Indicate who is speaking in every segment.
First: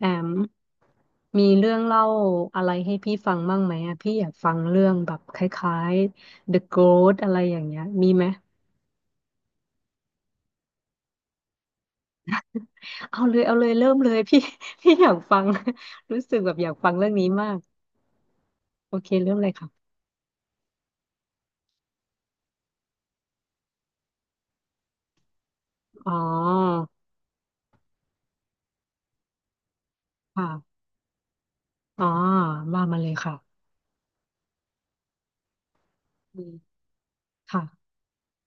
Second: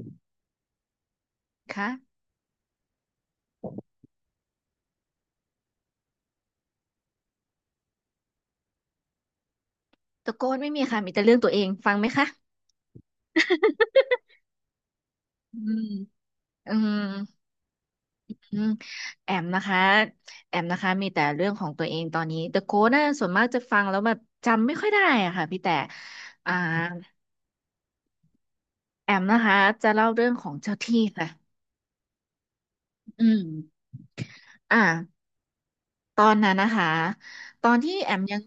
Speaker 1: แอมมีเรื่อง
Speaker 2: คะ
Speaker 1: เล่าอะไรให้พี่ฟังบ้างไหมอะพี่อยากฟังเรื่องแบบคล้ายๆ The Ghost อะไรอย่างเงี้ยมีไหม
Speaker 2: ตะโกนไม่มีค่ะมีแต่เรื่องตัวเองฟังไหมคะ
Speaker 1: เอาเลยเอาเลยเริ่มเลย พี่ พี่อยากฟัง
Speaker 2: อืม
Speaker 1: รู้สึกแบบอยา
Speaker 2: อื
Speaker 1: กฟั
Speaker 2: ม
Speaker 1: งเรื่องนี้มาก
Speaker 2: อืม
Speaker 1: โอเค
Speaker 2: แอ
Speaker 1: เริ่ม
Speaker 2: ม
Speaker 1: เลย
Speaker 2: นะคะ
Speaker 1: ค่ะ
Speaker 2: มีแต่เรื่องของตัวเองตอนนี้ The Code น่ะส่วนมากจะฟังแล้วแบบจำไม่ค่อยได้อะค่ะพี่แต่
Speaker 1: อ๋อ
Speaker 2: อ่าแอมนะคะจะเล่าเรื่องของเจ้า
Speaker 1: ค่ะ
Speaker 2: ที่ค่ะ
Speaker 1: อ๋อว่ามาเลย
Speaker 2: อื
Speaker 1: ค่ะ
Speaker 2: มอ่าตอน
Speaker 1: อื
Speaker 2: นั้
Speaker 1: ม
Speaker 2: นนะคะ
Speaker 1: ค่ะ
Speaker 2: ตอนที่แอมยัง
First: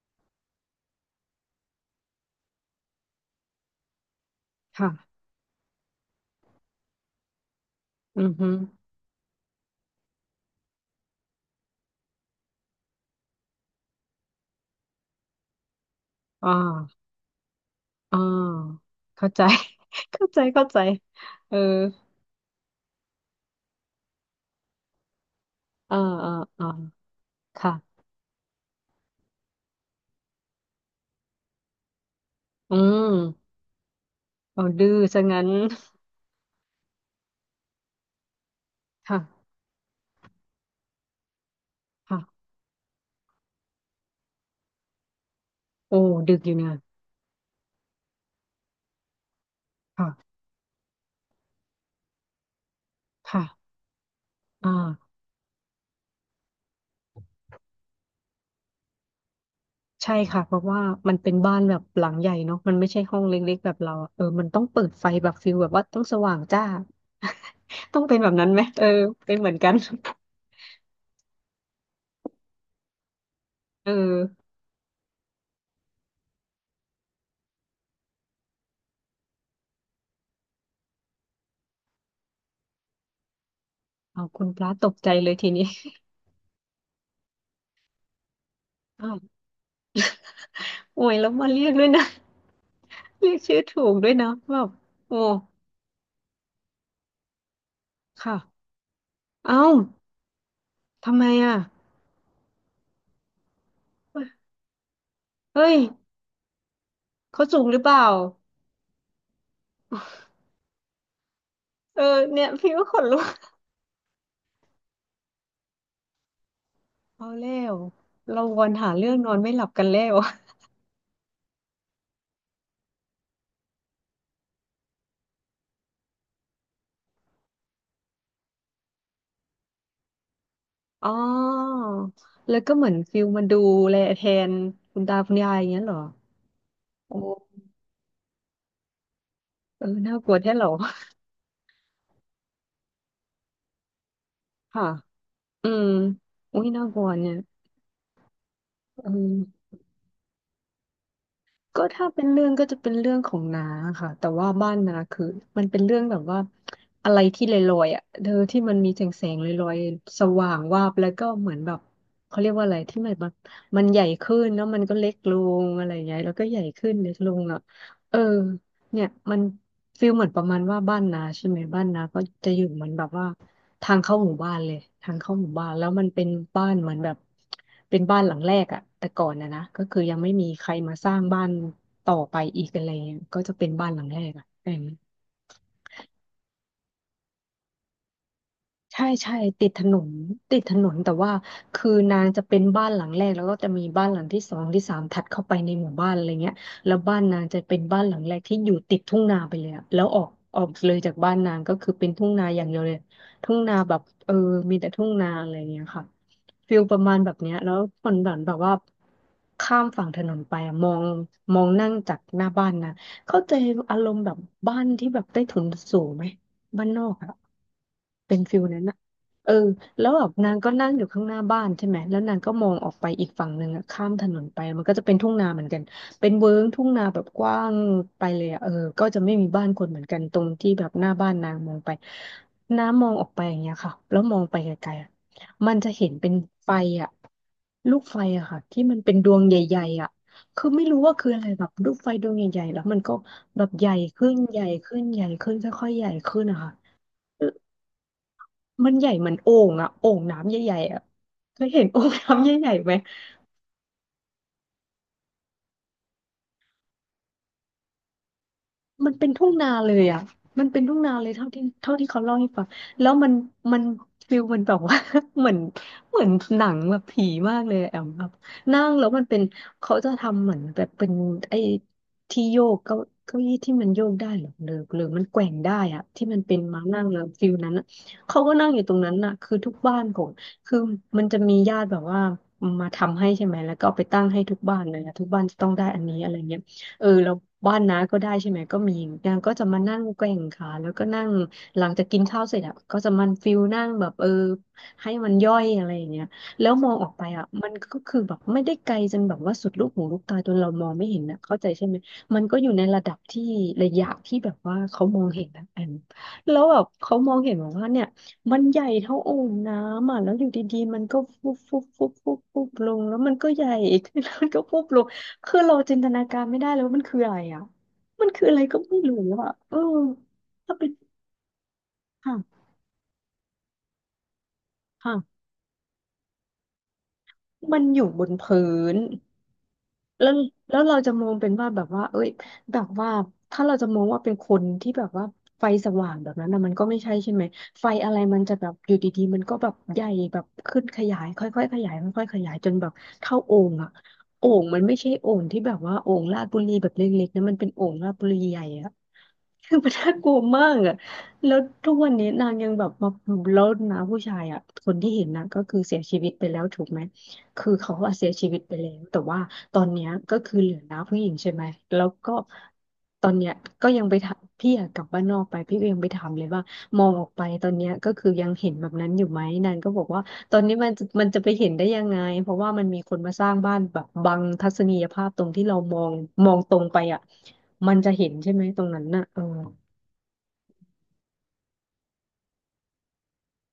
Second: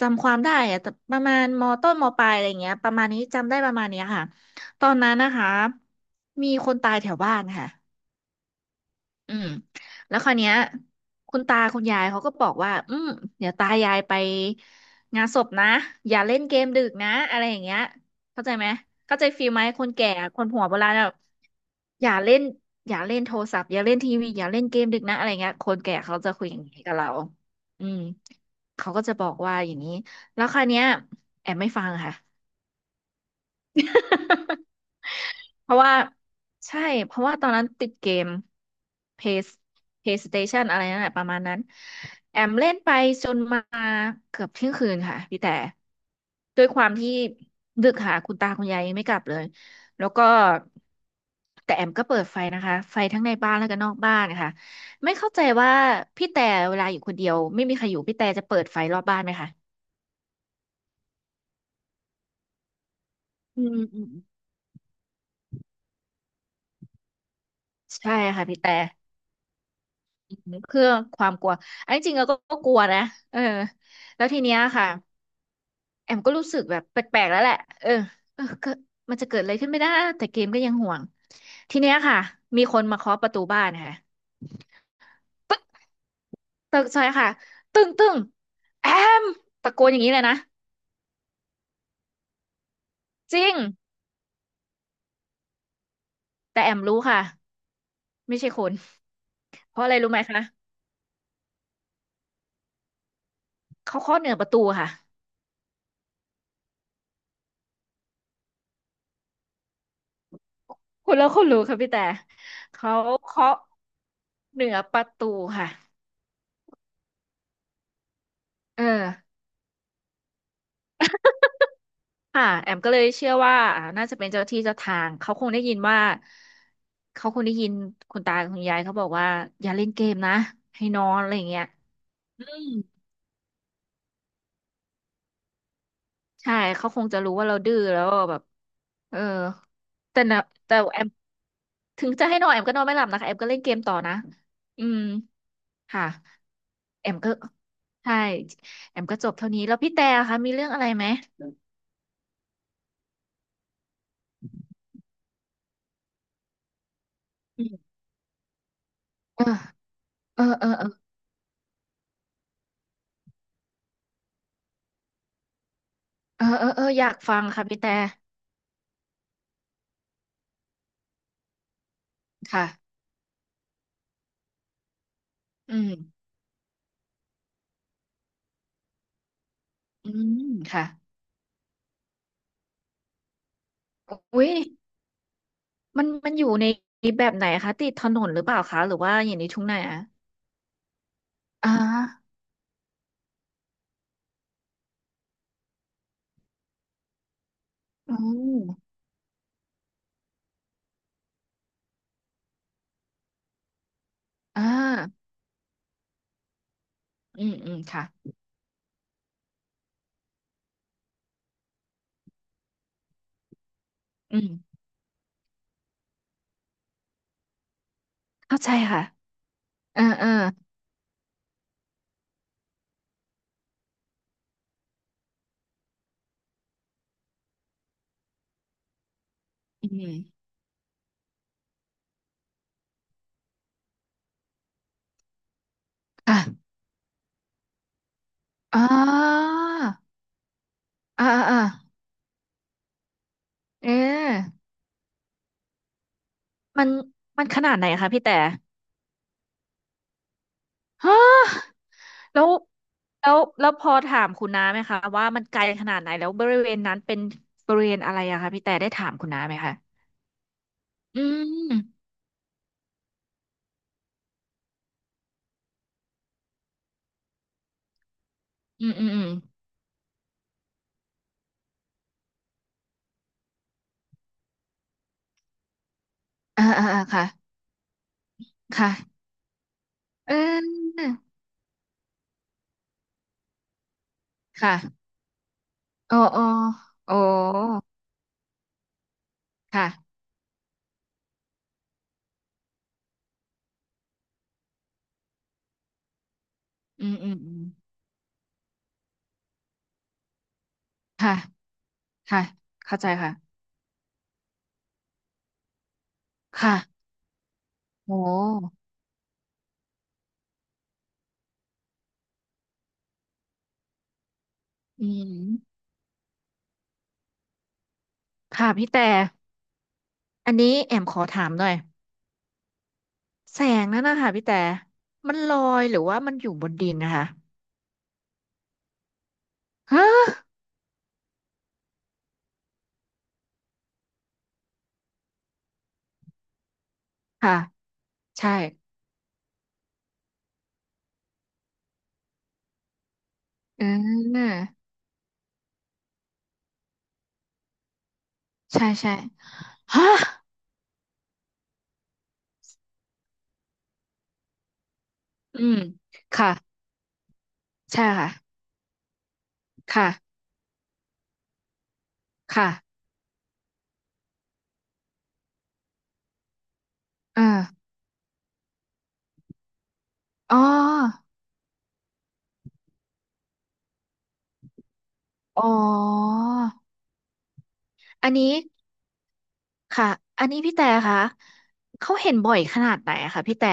Speaker 2: จำความได้อะแต่ประมาณมต้นมปลายอะไรเงี้ยประมาณนี้จำได้ประมาณเนี้ยค่ะตอ
Speaker 1: ค่ะ
Speaker 2: นนั้นนะคะมีคนตายแถวบ้านค่ะ
Speaker 1: อือฮึ
Speaker 2: อืมแล้วคราวเนี้ยคุณตาคุณยายเขาก็บอกว่าเดี๋ยวตายายไปงานศพนะอย่าเล่น
Speaker 1: อ๋อ
Speaker 2: เกมดึกนะอะไรอย่างเงี้ย
Speaker 1: อ๋อ
Speaker 2: เข้าใจไหมเข้าใจ
Speaker 1: เข้าใจ
Speaker 2: ฟีลไหมคนแก่
Speaker 1: เข้า
Speaker 2: ค
Speaker 1: ใจ
Speaker 2: นหั
Speaker 1: เข้า
Speaker 2: วโบ
Speaker 1: ใจ
Speaker 2: ราณแบบ
Speaker 1: เออ
Speaker 2: อย่าเล่นอย่าเล่นโทรศัพท์อย่าเล่นทีวีอย่าเล่นเกมดึกนะอะไรเงี้ยคนแก่
Speaker 1: อ่า
Speaker 2: เขาจะ
Speaker 1: อ่า
Speaker 2: คุยอย่าง
Speaker 1: อ่า
Speaker 2: นี้กับเรา
Speaker 1: ค่ะ
Speaker 2: อืมเขาก็จะบอกว่าอย่างนี้แล้วคราวเนี้ยแอบไม่ฟังค่ะ
Speaker 1: อืมเอา ดื้อซะงั้น
Speaker 2: เพราะว่าใช่เพราะว่าตอนนั้นติดเกม
Speaker 1: ค่
Speaker 2: Play PlayStation อะไรนั่นแหละประมาณนั้นแอ
Speaker 1: ะ
Speaker 2: มเล่นไปจนมาเกือบเที่ยงคืนค่ะพี่แต่
Speaker 1: โอ้ดึกอยู่
Speaker 2: ด้ว
Speaker 1: เนี่
Speaker 2: ยความที่ดึกค่ะคุณตาคุณยายยังไม่กลับเลยแล้วก็
Speaker 1: ค่ะ
Speaker 2: แต่แอมก็เปิดไฟนะคะไฟทั้งใน
Speaker 1: ค่ะ
Speaker 2: บ้านแล้วก็นอกบ้านนะคะ
Speaker 1: อ
Speaker 2: ไม่
Speaker 1: ่า
Speaker 2: เข้าใจว่าพี่แต่เวลาอยู่คนเดียวไม่มีใครอยู่พี่แต่จะเปิดไฟรอบบ้านไหมคะ
Speaker 1: ใช่ค่ะเพราะว่ามันเป็นบ้านแบบหลังใหญ่เนาะมันไม่ใช่ห้องเล็ก
Speaker 2: อื
Speaker 1: ๆแบ
Speaker 2: ม
Speaker 1: บ
Speaker 2: อืม
Speaker 1: เรา
Speaker 2: อื
Speaker 1: อะ
Speaker 2: ม
Speaker 1: เออมันต้องเปิดไฟแบบฟิลแบบว่าต้องสว่างจ้า ต้อง
Speaker 2: ใช่
Speaker 1: เป็นแบบ
Speaker 2: ค่ะ
Speaker 1: นั้น
Speaker 2: พี่
Speaker 1: ไหม
Speaker 2: แต่
Speaker 1: เออเป็นเหมือนกัน
Speaker 2: เพื่อความกลัวอันที่จริงเราก็กลัวนะเออ
Speaker 1: เออ
Speaker 2: แล้วทีเนี้ยค่ะแอมก็รู้สึกแบบแปลกๆแล้วแหละเกิดมันจะเกิดอะไรขึ้นไม่ได้แต่เกมก็ยังห่วงทีเนี้ยค่ะมีคนมาเคาะประตูบ้านค่ะ
Speaker 1: เอาคุณพระตกใจเลยทีนี้
Speaker 2: ตึกซอยค่ะตึ้งตึ้งแอ
Speaker 1: อ้าว
Speaker 2: มตะโกนอย่างนี้เลยนะ
Speaker 1: โอ้ยแล้วมาเรียกด้วยนะ เรีย
Speaker 2: จ
Speaker 1: ก
Speaker 2: ริง
Speaker 1: ชื่อถูกด้วยนะแบบโอ้
Speaker 2: แต่แอมรู้ค่ะไม่ใช่ค
Speaker 1: ค่ะ
Speaker 2: น
Speaker 1: เอ้า
Speaker 2: เพราะอะไรรู้ไหมคะ
Speaker 1: ทำไมอ่ะ
Speaker 2: เขาเคาะ
Speaker 1: เ
Speaker 2: เหนือประตูค่ะ
Speaker 1: ฮ้ยเขาสูงหรือเปล่า
Speaker 2: คุณรู้ค่ะพี่
Speaker 1: เอ
Speaker 2: แต่
Speaker 1: อเนี่ยพี่ก็
Speaker 2: เขา
Speaker 1: ขนลุก
Speaker 2: เคาะเหนือประตูค่ะ
Speaker 1: เอาแล้วเราวน
Speaker 2: เออ
Speaker 1: หาเรื่องนอนไม่หลับกันแล้ว
Speaker 2: ค่ะแอมก็เลยเชื่อว่าน่าจะเป็นเจ้าที่เจ้าทางเขาคงได้ยินว่าเขาคงได้ยินคุณตาคุณยายเขาบอกว่าอย่าเล่นเกมนะให้นอ
Speaker 1: อ๋อ
Speaker 2: นอะไรอย่างเงี้ยอื
Speaker 1: แล้ว
Speaker 2: ม
Speaker 1: ก็เหมือนฟิลมาดูแลแทนคุณตาคุณยายอย่างเงี้ยเหรอ
Speaker 2: ใช่เขาคง
Speaker 1: โอ
Speaker 2: จะรู้ว่าเรา
Speaker 1: ้
Speaker 2: ดื้อแล้วแบบเออ
Speaker 1: เออน่า
Speaker 2: แต่
Speaker 1: กลัว
Speaker 2: นะ
Speaker 1: แท้เหรอ
Speaker 2: แต่แอมถึงจะให้นอนแอมก็นอนไม่หลับนะคะแอมก็เล่นเกมต่อนะอื
Speaker 1: ค่ะ
Speaker 2: ม
Speaker 1: อืม
Speaker 2: ค่ะ
Speaker 1: อุ้ยน่ากลั
Speaker 2: แอ
Speaker 1: ว
Speaker 2: ม
Speaker 1: เนี่
Speaker 2: ก็
Speaker 1: ย
Speaker 2: ใช่แอม
Speaker 1: อื
Speaker 2: ก็จบเท่านี้
Speaker 1: ม
Speaker 2: แล้วพี่แต่คะมีเรื่องอะไรไหม
Speaker 1: ก็ถ้าเป็นเรื่องก็จะเป็นเรื่องของน้าค่ะแต่ว่าบ้านน้าคือมันเป็นเรื่องแบบว่าอะไรที่ล
Speaker 2: อื
Speaker 1: อยๆ
Speaker 2: ม
Speaker 1: อ่ะเธอที่มันมีแสงแสง
Speaker 2: เออ
Speaker 1: ลอยๆส
Speaker 2: เออ
Speaker 1: ว่าง
Speaker 2: เออ
Speaker 1: วา
Speaker 2: เออ
Speaker 1: บแล้วก็เหมือนแบบเขาเรียกว่าอะไรที่มันแบบมันใหญ่ขึ้นแล้วมันก็เล็กลงอะไรอย่างเงี้ยแล้ว
Speaker 2: เอ
Speaker 1: ก็
Speaker 2: อ
Speaker 1: ใหญ่
Speaker 2: เออเออ
Speaker 1: ขึ้น
Speaker 2: อยา
Speaker 1: เล็
Speaker 2: ก
Speaker 1: กล
Speaker 2: ฟั
Speaker 1: ง
Speaker 2: ง
Speaker 1: อ่ะ
Speaker 2: ค่ะพี่แต่
Speaker 1: เออเนี่ยมันฟีลเหมือนประมาณว่าบ้านนาใช่ไหมบ้านนาก็จะอยู่เหมือน
Speaker 2: ค่ะ
Speaker 1: แบบว่า ทางเข้าหมู่บ้านเลยทางเข้าหมู่บ้าน
Speaker 2: อื
Speaker 1: แล้ว
Speaker 2: ม
Speaker 1: มันเป็นบ้านเหมือนแบบเป็นบ้านหลังแรกอะแต่ก่อนนะก็คือ
Speaker 2: อื
Speaker 1: ยังไม่
Speaker 2: ม
Speaker 1: มีใคร
Speaker 2: ค่ะ
Speaker 1: มาสร้างบ้านต่อไปอีกอะไรเงี้ยก็จะเป็นบ้านหลังแรกอะ
Speaker 2: อุ้ยมันอยู่ในแบบไหนคะติดถนนหรือเปล่าคะหรือ
Speaker 1: ใช่
Speaker 2: ว่าอ
Speaker 1: ใช่
Speaker 2: ยู่ในทุ่ง
Speaker 1: ติด
Speaker 2: นา
Speaker 1: ถนนติดถนนแต่ว่า
Speaker 2: อ่า
Speaker 1: คือนางจะเป็นบ้านหลังแรกแล้วก็จะมีบ้านหลังที่สองที่สามถัดเข้าไปในหมู่บ้านอะไรเงี้ยแล้วบ้านนางจะเป็นบ้านห
Speaker 2: อื
Speaker 1: ลังแรกที่อยู่
Speaker 2: ม
Speaker 1: ติดทุ่งนาไปเลยอะแล้วออกออกเลยจากบ้านนางก็คือเป็นทุ่งนาอย่างเดียวเลยทุ่งนาแบบเออ
Speaker 2: อ่
Speaker 1: มีแต่ทุ่งนา
Speaker 2: า
Speaker 1: อะไรเงี้ยค่ะฟิลประมาณแบบ
Speaker 2: อื
Speaker 1: เนี้
Speaker 2: ม
Speaker 1: ยแล้
Speaker 2: อืม
Speaker 1: วค
Speaker 2: ค่ะ
Speaker 1: นแบบว่าข้ามฝั่งถนนไปอะมองมองนั่งจากหน้าบ้านนะเข้าใจอารมณ์แบ
Speaker 2: อื
Speaker 1: บบ้า
Speaker 2: ม
Speaker 1: นที่แบบใต้ถุนสูงไหม บ้านนอกอะเป็นฟิ
Speaker 2: เข้า
Speaker 1: ล
Speaker 2: ใจ
Speaker 1: นั้นอะ
Speaker 2: ค่ะ
Speaker 1: เออ
Speaker 2: เออ
Speaker 1: แล้วแบ
Speaker 2: เออ
Speaker 1: บนางก็นั่งอยู่ข้างหน้าบ้านใช่ไหมแล้วนางก็มองออกไปอีกฝั่งหนึ่งอะข้ามถนนไปมันก็จะเป็นทุ่งนาเหมือนกันเป็นเวิ้งทุ่งนาแบบกว้างไปเลยอะเออก็จะไม่มีบ้านค
Speaker 2: อื
Speaker 1: นเหมือนกัน
Speaker 2: ม
Speaker 1: ตรงที่แบบหน้าบ้านนางมองไปน้ามองออกไปอย่างเงี้ยค่ะแล้วมองไปไกลๆอะมันจะเห็นเป็นไฟ
Speaker 2: ค่ะ
Speaker 1: อะลูกไฟอะค่ะที่
Speaker 2: อ่า
Speaker 1: มันเป็นดวงใหญ่ๆอะคือไม่รู้ว่า
Speaker 2: อ่า
Speaker 1: คืออะไร
Speaker 2: อ่า
Speaker 1: แบบลูกไฟดวงใหญ่ๆแล้วมันก็ แบบให
Speaker 2: เ
Speaker 1: ญ่ขึ้น
Speaker 2: ออ
Speaker 1: ใหญ่ขึ้นใหญ่ขึ้นค่อยๆใหญ่ขึ้นนะคะ
Speaker 2: มันมันขนาดไหนคะพี่แต่
Speaker 1: มันใหญ่เหมือนโอ่งอะโอ่งน้ำใหญ่ๆอะ
Speaker 2: ฮะ
Speaker 1: เคยเห็น โอ่ง
Speaker 2: แล้
Speaker 1: น้ำ
Speaker 2: ว
Speaker 1: ใหญ่ๆไหม
Speaker 2: แล้วพอถามคุณน้าไหมคะว่ามันไกลขนาดไหนแล้วบริเวณนั้นเป็นบริเวณอะไรอะคะพี่แต่ได้ถา
Speaker 1: มั
Speaker 2: ม
Speaker 1: น
Speaker 2: คุ
Speaker 1: เป็
Speaker 2: ณ
Speaker 1: น
Speaker 2: น้า
Speaker 1: ทุ่ง
Speaker 2: ไหม
Speaker 1: นา
Speaker 2: คะ
Speaker 1: เลยอ่ะมันเป็นทุ่งนา
Speaker 2: อื
Speaker 1: เลยเท่าที่
Speaker 2: ม
Speaker 1: เท่าที่เขาเล่าให้ฟังแล้วมันฟิลมันแบบว่า เหมือนเหมือนหนังแบบผีมากเลยอะแอมครับนั่
Speaker 2: อื
Speaker 1: ง
Speaker 2: มอื
Speaker 1: แล้ว
Speaker 2: ม
Speaker 1: มั
Speaker 2: อื
Speaker 1: น
Speaker 2: ม
Speaker 1: เป็นเขาจะทำเหมือนแบบเป็นไอ้ที่โยกเก้าเก้าอี้ที่มันโยกได้เหรอหรือหรือมันแกว่งได้อ่ะที่มันเป็น
Speaker 2: อ่า
Speaker 1: ม้า
Speaker 2: อ่า
Speaker 1: นั่
Speaker 2: อ่า
Speaker 1: งแล้
Speaker 2: ค่ะ
Speaker 1: วฟิลนั้นอะเขาก็นั่งอยู่ตรงนั้น
Speaker 2: ค่ะ
Speaker 1: น่ะคือทุกบ้านของ
Speaker 2: เ
Speaker 1: คือ
Speaker 2: ออ
Speaker 1: มันจะมีญาติแบบว่ามาทำให้ใช่ไหมแล้วก็เอาไปตั้งให้ทุกบ้านเลย
Speaker 2: ค่ะ
Speaker 1: อะทุกบ้านจะต้องได้อันนี้
Speaker 2: อ๋อ
Speaker 1: อะไร
Speaker 2: อ๋อ
Speaker 1: เงี้ย เออ
Speaker 2: โอ้
Speaker 1: แล้วบ้านน้าก็ได้ใช่ไหมก็มีนางก็จะมานั่ง
Speaker 2: ค่ะ
Speaker 1: แกว่งขาแล้วก็นั่งหลังจากกินข้าวเสร็จอ่ะก็จะมันฟิลนั่งแบบเออให้มันย่อยอะไรอย่างเงี้ยแล้วมองอ
Speaker 2: อื
Speaker 1: อก
Speaker 2: ม
Speaker 1: ไป
Speaker 2: อืม
Speaker 1: อ่ะ
Speaker 2: อืม
Speaker 1: มันก็คือแบบไม่ได้ไกลจนแบบว่าสุดลูกหูลูกตาจนเรามองไม่เห็น
Speaker 2: ค่ะ
Speaker 1: นะเข้าใจใช่ไหมมั
Speaker 2: ค่ะ
Speaker 1: นก็อยู่ใน
Speaker 2: เข้า
Speaker 1: ระ
Speaker 2: ใจ
Speaker 1: ดับที่
Speaker 2: ค่ะ
Speaker 1: ระยะที่แบบว่าเขามองเห็นนะแอมแล้ว
Speaker 2: ค่ะ
Speaker 1: แบบเขามองเห็นแบบว่าเนี่ย
Speaker 2: โอ
Speaker 1: มัน
Speaker 2: ้
Speaker 1: ใหญ่เท่าโอ่งน้ำอ่ะแล้วอยู่ดีๆมันก็ฟุบฟุบฟุบฟุบฟุบลงแล้วมันก็ใหญ่ ขึ้นแล้วมันก็ฟุบล
Speaker 2: อื
Speaker 1: ง คือเรา
Speaker 2: ม
Speaker 1: จินตนาการไม่ได้เลยว่ามันคืออะไรอ่ะ มันคืออะไร
Speaker 2: ค่ะ
Speaker 1: ก็
Speaker 2: พี่
Speaker 1: ไม่
Speaker 2: แต่
Speaker 1: รู้อ่ะเออ
Speaker 2: อันนี้
Speaker 1: ถ้าไป
Speaker 2: แอมขอถามหน่อย
Speaker 1: ค่ะ
Speaker 2: แสงนั่นนะคะพี่แต่มัน
Speaker 1: ค่ะ
Speaker 2: ลอยหรือว่ามันอยู่บนดินนะคะ
Speaker 1: มันอยู่บนพื้น
Speaker 2: ฮะ
Speaker 1: แล้วแล้วเราจะมองเป็นว่าแบบว่าเอ้ยแบบว่าถ้าเราจะมองว่าเป็นคนที่แบบว่าไฟสว่างแบบนั้นนะมันก็ไม่ใช่ใช่ไหม
Speaker 2: ค่ะ
Speaker 1: ไฟอะไรมัน
Speaker 2: ใช่
Speaker 1: จะแบบอยู่ดีๆมันก็แบบใหญ่แบบขึ้นขยายค่อยๆขยายค่อยๆขยายจนแบบเท่าโอ่ง
Speaker 2: เอ
Speaker 1: อะโอ่
Speaker 2: อ
Speaker 1: งมันไม่ใช่โอ่งที่แบบว่าโอ่งลาดบุรีแบบเล็กๆนะมันเป็นโอ่งลาดบุรีใหญ่
Speaker 2: ใช่
Speaker 1: อะ
Speaker 2: ใช่
Speaker 1: คือมัน
Speaker 2: ฮะ
Speaker 1: น่ากลัวมากอะแล้วทุกวันนี้นางยังแบบมาแล้วนะผู้ชายอะคนที่เห็นนะก็
Speaker 2: อื
Speaker 1: คื
Speaker 2: ม
Speaker 1: อเสียชีวิตไปแล้ว
Speaker 2: ค่ะ
Speaker 1: ถูกไหม คือเขา
Speaker 2: ใช่
Speaker 1: ว่าเสี
Speaker 2: ค่ะ
Speaker 1: ยชีวิตไปแล้วแต่ว่าตอนเนี้ยก็
Speaker 2: ค่ะ
Speaker 1: คือเหลือน้าผู้หญิงใช่ไหมแล้วก็
Speaker 2: ค่ะ
Speaker 1: ตอนเนี้ยก็ยังไปถามพี่อะกลับบ้านนอกไปพี่ก็ยังไปถามเลยว่ามองออก
Speaker 2: เอ
Speaker 1: ไปตอน
Speaker 2: อ
Speaker 1: เนี้ยก็คือยังเห็นแบบนั้นอยู่ไหมนางก็บอกว่าต
Speaker 2: อ๋
Speaker 1: อนนี้มันจะมั
Speaker 2: อ
Speaker 1: นจะไปเห็นได้ยังไงเพราะว่ามันมีคนมาสร้างบ้านแบบบังทัศนียภาพตรง
Speaker 2: อ๋
Speaker 1: ที่
Speaker 2: อ
Speaker 1: เรามองมองตรงไปอ่ะมันจะเห็
Speaker 2: อั
Speaker 1: น
Speaker 2: น
Speaker 1: ใช่
Speaker 2: นี้
Speaker 1: ไหมตรงนั้นน่ะเออ
Speaker 2: ค่ะอันนี้พี่แต่ค่ะเขาเห็นบ่อยขนาดไหนอะคะพี่แต่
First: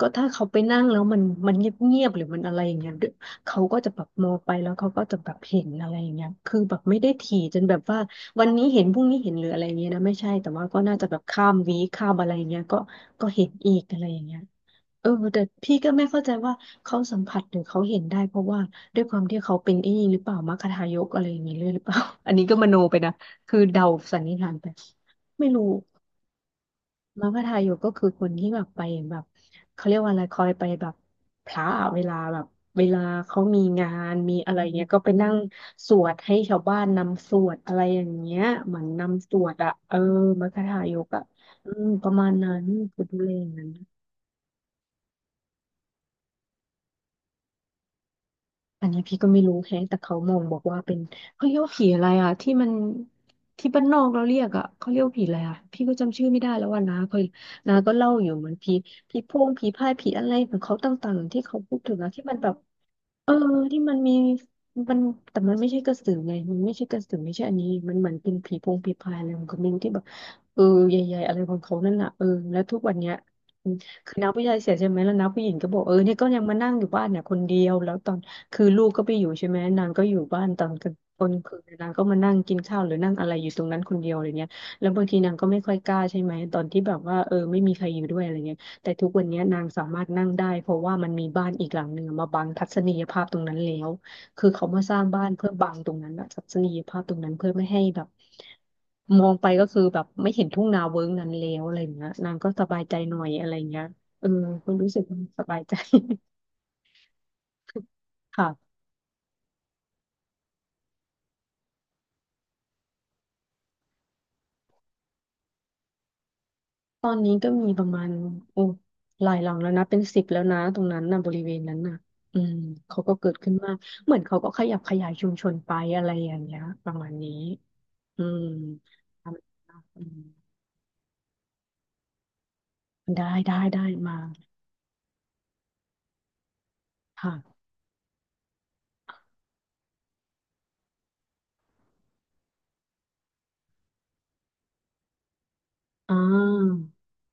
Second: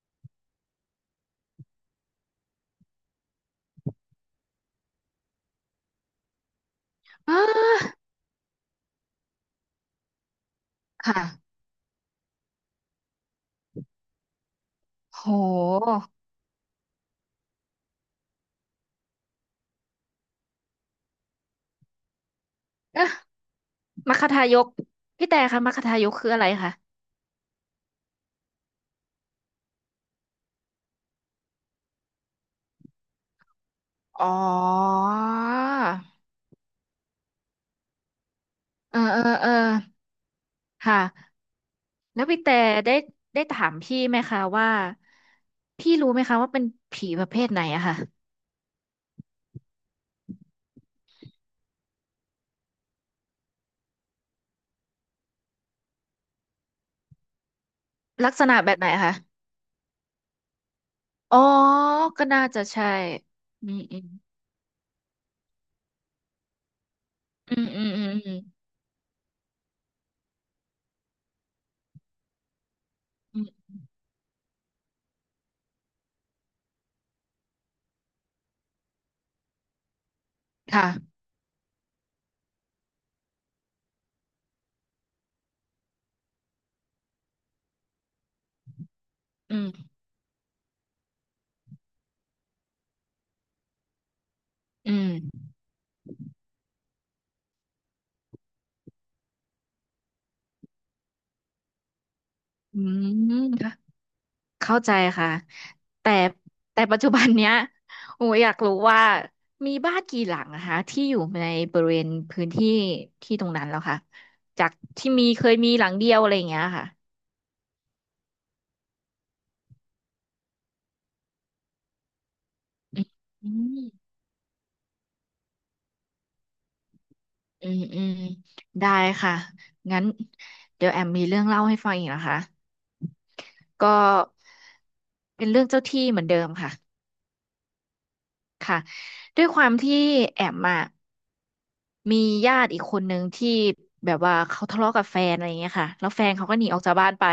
Speaker 1: ก็ถ้าเขาไปนั่งแล้วมันเงียบๆหรือมันอะไรอย่างเงี้ยเดี๋ยวเขาก็จะแบบมองไปแล้วเขาก็จะแบบเห็นอะไรอย่างเงี้ยคือแบบไม่ได้ถี่
Speaker 2: อ้า
Speaker 1: จนแบบว่าวันนี้เห็นพรุ่งนี้เห็นหรืออะไรอย่างเงี้ยนะไม่ใช่แต่ว่าก็น่าจะแบบ
Speaker 2: ค่ะ
Speaker 1: ข้ามวีคข้ามอะไรอย่างเงี้ยก็เห็นอีกอะไรอย่างเงี้ยเออ
Speaker 2: โ
Speaker 1: แต่พี่
Speaker 2: ห
Speaker 1: ก็ไม่เข้าใจว่าเขาสัมผัสหรือเขาเห็นได้เพราะว่าด้วยความที่เขาเป็นไอ้นี่หรือเปล่ามัคคทายกอะไรอย่างเงี้ยเลยหรือเปล่า อันนี้ก็มโนไป
Speaker 2: เอ๊ะ
Speaker 1: นะคือเดา
Speaker 2: มัค
Speaker 1: สั
Speaker 2: ค
Speaker 1: นนิษ
Speaker 2: ทา
Speaker 1: ฐา
Speaker 2: ย
Speaker 1: นไป
Speaker 2: ก พี่แต่
Speaker 1: ไม่
Speaker 2: คะ
Speaker 1: รู้
Speaker 2: มัคคทายกคืออะไรคะ
Speaker 1: มัคคทายกก็คือคนที่แบบไปแบบเขาเรียกว่าอะไรคอยไปแบบพระอะเวลาแบบเวลาเขามีงาน
Speaker 2: อ๋อ
Speaker 1: มีอะไรเงี้ยก็ไปนั่งสวดให้ชาวบ้านนำสวดอะไรอย่างเงี้ยเหมือน
Speaker 2: เออเออ
Speaker 1: นำสว
Speaker 2: เออ
Speaker 1: ดอะเออมัคคทายกอะ
Speaker 2: ค่ะ
Speaker 1: อืมประ
Speaker 2: แล้ว
Speaker 1: มาณ
Speaker 2: พี่
Speaker 1: นั้
Speaker 2: แต่
Speaker 1: น
Speaker 2: ได้
Speaker 1: คือดูแล
Speaker 2: ได้
Speaker 1: อย่าง
Speaker 2: ถา
Speaker 1: นั้น
Speaker 2: มพี่ไหมคะว่า พี่รู้ไหมคะว่าเป็นผีประเภทไหนอะค่ะ
Speaker 1: อันนี้พี่ก็ไม่รู้แฮะแต่เขามองบอกว่าเป็นเขาเรียกว่าผีอะไรอ่ะที่มันที่บ้านนอกเราเรียกอ่ะเขาเรียกว่าผีอะไรอ่ะพี่ก็จำชื่อไม่ได้แล้วว่านาเขานาก็เล่าอ
Speaker 2: ลั
Speaker 1: ยู่
Speaker 2: กษ
Speaker 1: เหมือน
Speaker 2: ณะแบ
Speaker 1: ผี
Speaker 2: บไหนอะคะ
Speaker 1: ผีโพงผีพายผีอะไรของเขาต่างๆ
Speaker 2: อ๋อ
Speaker 1: ที่เขาพูดถึงอะที่
Speaker 2: ก็
Speaker 1: มัน
Speaker 2: น่า
Speaker 1: แบบ
Speaker 2: จะใช่
Speaker 1: เออ
Speaker 2: อื
Speaker 1: ที่
Speaker 2: ม
Speaker 1: มัน
Speaker 2: อืม
Speaker 1: มีมันแต่มันไม่ใช่กระสือไงมันไม่ใช่กระสือไม่ใช่อั
Speaker 2: อื
Speaker 1: นนี้
Speaker 2: มอืม
Speaker 1: มัน
Speaker 2: อื
Speaker 1: เหมื
Speaker 2: ม
Speaker 1: อนเป็
Speaker 2: อื
Speaker 1: น
Speaker 2: ม
Speaker 1: ผีโพงผีพายอะไรของเขาไม่รู้ที่แบบเออใหญ่ๆอะไรของเขานั่นน่ะเออแล้วทุกวันเนี้ย
Speaker 2: อืม
Speaker 1: อืมคือน้าผู้ชายเสียใช่ไหมแล้วน้าผู้หญิงก็บอกเออเนี่ยก็ยังมานั่งอยู่บ้านเนี่ยคนเดียวแล้วตอนคือลูกก็ไปอยู่ใช่ไหมนางก็อยู่บ้านตอนกลาง
Speaker 2: ค่ะ
Speaker 1: ตอนคืนนางก็มานั่งกินข้าวหรือนั่งอะไรอยู่ตรงนั้นคนเดียวอะไรเงี้ยแล้วบางทีนางก็ไม่ค่อยกล้าใช่ไหมตอนที่แบบว่าเออไม่มีใครอยู่ด้วยอะไรเงี้ย แต่ทุกวันนี้
Speaker 2: อื
Speaker 1: นางสา
Speaker 2: ม
Speaker 1: มารถนั่งได้เพราะว่ามันมีบ้านอีกหลังหนึ่งมาบังทัศนียภาพตรงนั้นแล้วคือเขามา
Speaker 2: อื
Speaker 1: สร้างบ้านเพื่อ
Speaker 2: ม
Speaker 1: บังตรงนั้นอะทัศนียภาพตรงนั้นเพื่อไม่ให้แบบมองไปก็คือแบบไม่เห็นทุ่งนาเวิ้งนั้นแล้วอะไรอย่างเงี้ยนางก็ส
Speaker 2: อื
Speaker 1: บายใจ
Speaker 2: ม
Speaker 1: หน่อยอะไรอย่าง
Speaker 2: ค่ะ
Speaker 1: เงี้ยเออก็
Speaker 2: เข้า
Speaker 1: รู้
Speaker 2: ใจ
Speaker 1: สึกมัน
Speaker 2: ค่ะ
Speaker 1: สบายใจ
Speaker 2: แต่ปัจจุบันเนี้ยโอ้ อยากรู้
Speaker 1: ค่ะ
Speaker 2: ว่ามีบ้านกี่หลังนะคะที่อยู่ในบริเวณพื้นที่ที่ตรงนั้นแล้วค่ะจากที่มีเคยมีหลังเดียวอะไรอย่างเงี้ยค่ะ
Speaker 1: ตอนนี้ก็มีประมาณโอ้หลายหลังแล้วนะเป็นสิบแล้วนะตรงนั้นนะบริเวณนั้นน่ะอืมเขาก็เกิด
Speaker 2: อื
Speaker 1: ขึ้นมากเห
Speaker 2: ม
Speaker 1: มือนเขาก็ขยับขยายชุมชนไปอะไรอย่างเงี้ยประมาณนี้
Speaker 2: อืมอืม
Speaker 1: อืม
Speaker 2: ได้
Speaker 1: ท
Speaker 2: ค่ะ
Speaker 1: ำ
Speaker 2: งั้
Speaker 1: อื
Speaker 2: น
Speaker 1: ม
Speaker 2: เดี๋ยวแอมมีเรื่องเล่าให้ฟังอีกนะคะ
Speaker 1: ได้
Speaker 2: ก็
Speaker 1: มา
Speaker 2: เป็นเรื่องเจ้าที่เหมือนเดิมค่ะ
Speaker 1: ค่ะ
Speaker 2: ค่ะด้วยความที่แอมอ่ะ มีญาติอีกคนนึงที่แบบว่าเขาทะเลาะกับแฟนอะไรเงี้ยค่ะแล้ว
Speaker 1: อ่
Speaker 2: แฟนเขาก็หนีออก
Speaker 1: า
Speaker 2: จากบ้านไป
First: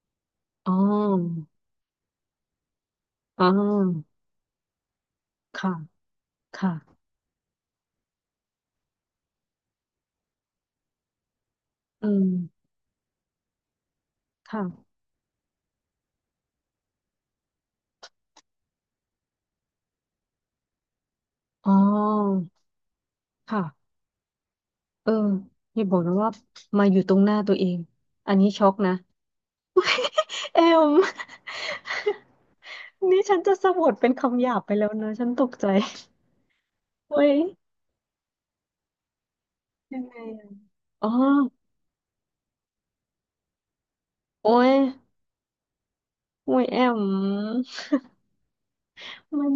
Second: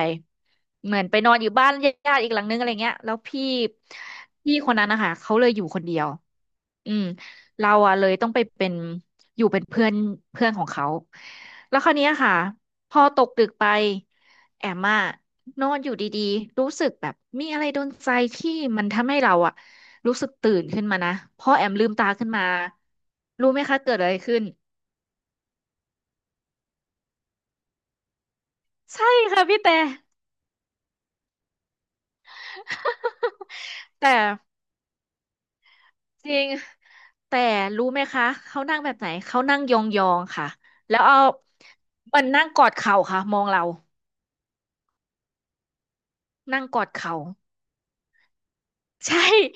Speaker 1: อ๋อ
Speaker 2: เหมือนไปนอนอยู่บ้านญาติอีกหลังนึงอะไรเงี้ยแล้ว
Speaker 1: อ๋อ
Speaker 2: พี่คนนั้นนะคะเขาเลยอยู่
Speaker 1: ค่ะ
Speaker 2: คนเดียวอื
Speaker 1: ค่ะ
Speaker 2: มเราอะเลยต้องไปเป็นอยู่เป็นเพื่อนเพื่อนของเขาแล้วคราว
Speaker 1: อื
Speaker 2: เนี้ย
Speaker 1: ม
Speaker 2: ค่ะพอตกดึกไปแอม
Speaker 1: ค่ะ
Speaker 2: อะนอนอยู่ดีๆรู้สึกแบบมีอะไรโดนใจที่มันทำให้เราอะรู้สึกตื่นขึ้นมานะพอแอ
Speaker 1: อ๋อ
Speaker 2: มลืมตาขึ้นมารู้ไหมคะ
Speaker 1: ค่ะ
Speaker 2: เกิดอะไรขึ้น
Speaker 1: เอออย่าบอกนะว่ามาอยู่ตรงหน้าตัวเองอันนี้ช็อกนะ
Speaker 2: ใช่ค่ะพี่แต่
Speaker 1: เอม นี่ฉันจะสะบัดเป็
Speaker 2: แต่
Speaker 1: นคำหยาบไปแล้วนะฉันตกใจ
Speaker 2: จริง
Speaker 1: เฮ้ย
Speaker 2: แต่รู้ไหมคะเขานั่งแบบไหนเขานั่งย
Speaker 1: ยัง
Speaker 2: อ
Speaker 1: ไง
Speaker 2: งๆค่ะ
Speaker 1: อะ
Speaker 2: แล้ว
Speaker 1: อ๋อ
Speaker 2: เอามันนั่งกอดเข่าค่ะมองเรา
Speaker 1: โอ้ยโอ้
Speaker 2: นั่
Speaker 1: ย
Speaker 2: ง
Speaker 1: แอ
Speaker 2: กอด
Speaker 1: ม
Speaker 2: เข่าใช่
Speaker 1: มัน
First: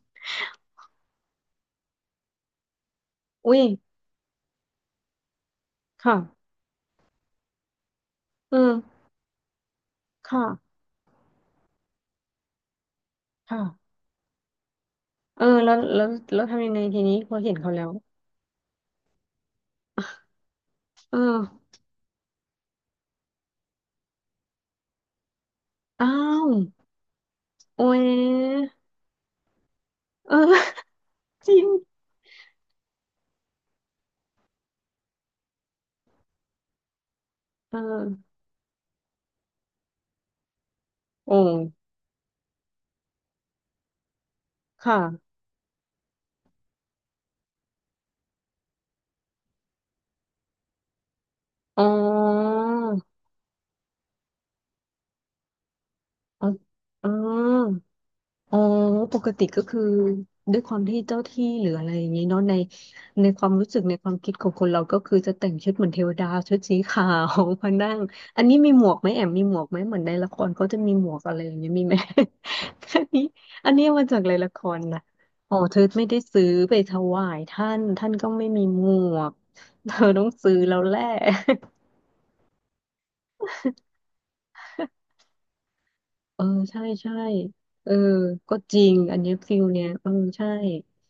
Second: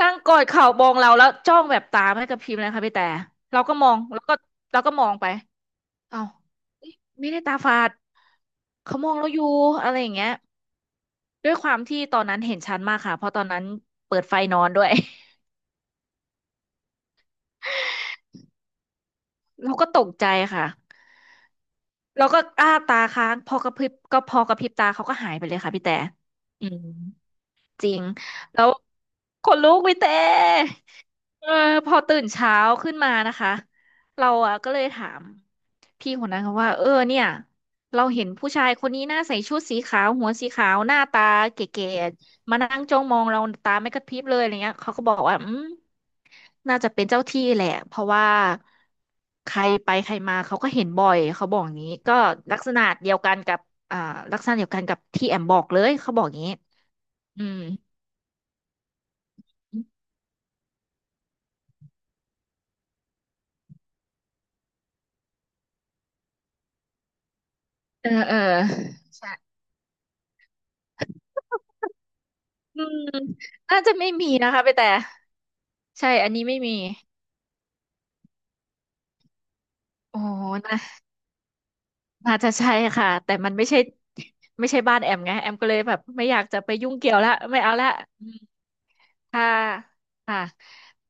Speaker 2: นั่งกอดเข่ามองเราแล้วจ้องแบบตาไม่กระพริบเลยค่ะพี่แต่
Speaker 1: อุ้
Speaker 2: เรา
Speaker 1: ย
Speaker 2: ก็มองแล้วก็เราก็มองไป
Speaker 1: ค่ะ
Speaker 2: เอ้าเอ๊ะไม่ได้ตาฝาด
Speaker 1: เอืม
Speaker 2: เขามองเราอยู่อะไรอย่างเงี้ย
Speaker 1: ค่ะ
Speaker 2: ด้วยความที่ตอนนั้นเห็นชัดมากค่ะเพราะตอนนั้น
Speaker 1: ค่ะ
Speaker 2: เปิดไฟนอนด้วย
Speaker 1: เออแล้วทำยังไงทีนี้พอเห็นเขาแล้ว
Speaker 2: เราก็ตกใจค่ะ
Speaker 1: เออ
Speaker 2: แล้วก็อ้าตาค้างพอกระพริบตาเขาก็หายไปเลยค่ะพี่แต่
Speaker 1: อ้าว
Speaker 2: อืม
Speaker 1: โอ้
Speaker 2: จริ
Speaker 1: ย
Speaker 2: งแล้วคนลุกพี่แต่
Speaker 1: เออ
Speaker 2: เอ
Speaker 1: จ
Speaker 2: อ
Speaker 1: ริง
Speaker 2: พอตื่นเช้าขึ้นมานะคะเราอ่ะก็เลยถาม พี่คนนั้นเขาว่าเออเนี่ย
Speaker 1: เอ
Speaker 2: เราเห็น
Speaker 1: อ
Speaker 2: ผู้ชายคนนี้หน้าใส่ชุดสีขาวหัวสีขาวหน้าตา
Speaker 1: โอ้
Speaker 2: เก๋ๆมานั่งจ้องมองเราตาไม่กระพริบเลยอะไรเงี้ยเขาก็บอก
Speaker 1: ค่ะ
Speaker 2: ว่าอืมน่าจะเป็นเจ้าที่แหละเพราะว่าใครไปใครมาเขาก็เห็นบ่อยเขาบอกอย่าง
Speaker 1: อ๋อ
Speaker 2: นี้ก็ลักษณะเดียวกันกับอ่าลักษณะเดียวกันกับที่แอมบอกเลยเขาบอกอย่าง
Speaker 1: อ๋อ
Speaker 2: นี้
Speaker 1: อ๋อ
Speaker 2: อืม
Speaker 1: เออปกติก็คือด้วยความที่เจ้าที่หรืออะไรอย่างนี้เนาะในความรู้สึกในความคิดของคนเราก็คือจะแต่งชุดเหมือนเทวดาชุดสีขาวมานั่ง
Speaker 2: เออเออ
Speaker 1: อันนี้มีหมวกไหมแอม
Speaker 2: ใช่
Speaker 1: มีหมวกไหมเหมือนในละครเขาจะมีหมวกอะไรอย่างเงี้ยมีไหม
Speaker 2: อื
Speaker 1: อั
Speaker 2: ม
Speaker 1: นนี้อัน
Speaker 2: น่า
Speaker 1: นี้
Speaker 2: จะ
Speaker 1: เอามา
Speaker 2: ไม่
Speaker 1: จาก
Speaker 2: มี
Speaker 1: ใน
Speaker 2: นะ
Speaker 1: ละค
Speaker 2: คะไป
Speaker 1: ร
Speaker 2: แต่
Speaker 1: นะอ๋อเธอไม่
Speaker 2: ใช่
Speaker 1: ได้
Speaker 2: อัน
Speaker 1: ซื้
Speaker 2: นี้
Speaker 1: อ
Speaker 2: ไม่
Speaker 1: ไป
Speaker 2: มี
Speaker 1: ถวายท่านท่านก็ไม่มีหมวกเธอ
Speaker 2: โอ
Speaker 1: ต้องซื้อแล้
Speaker 2: ้
Speaker 1: วแหละ
Speaker 2: น่าจะใช่ค่ะแต่มันไม่ใช่ ไม่ใช่บ้านแอมไงแอมก็เลยแบบไม่อ
Speaker 1: เอ
Speaker 2: ยา
Speaker 1: อ
Speaker 2: กจะไป
Speaker 1: ใช่
Speaker 2: ยุ่งเกี่
Speaker 1: ใช่
Speaker 2: ยวละไม่เอาละ
Speaker 1: เออ
Speaker 2: อืม
Speaker 1: ก็จริงอันเนี้ย
Speaker 2: ถ้า
Speaker 1: ฟิลเนี้ยเออ
Speaker 2: ค่ะ
Speaker 1: ใช่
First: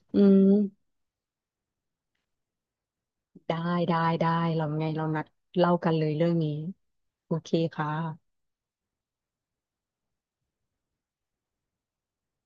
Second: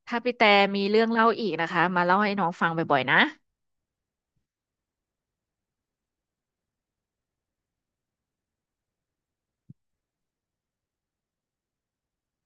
Speaker 2: ถ้า
Speaker 1: อื
Speaker 2: พี่
Speaker 1: ม
Speaker 2: แต่มีเรื่องเล่าอีกนะคะมาเล่าให้น้องฟังบ่อยๆนะ
Speaker 1: ได้ได้เราไงเรานัดเล่ากันเลยเรื่องนี้โอเคค่ะ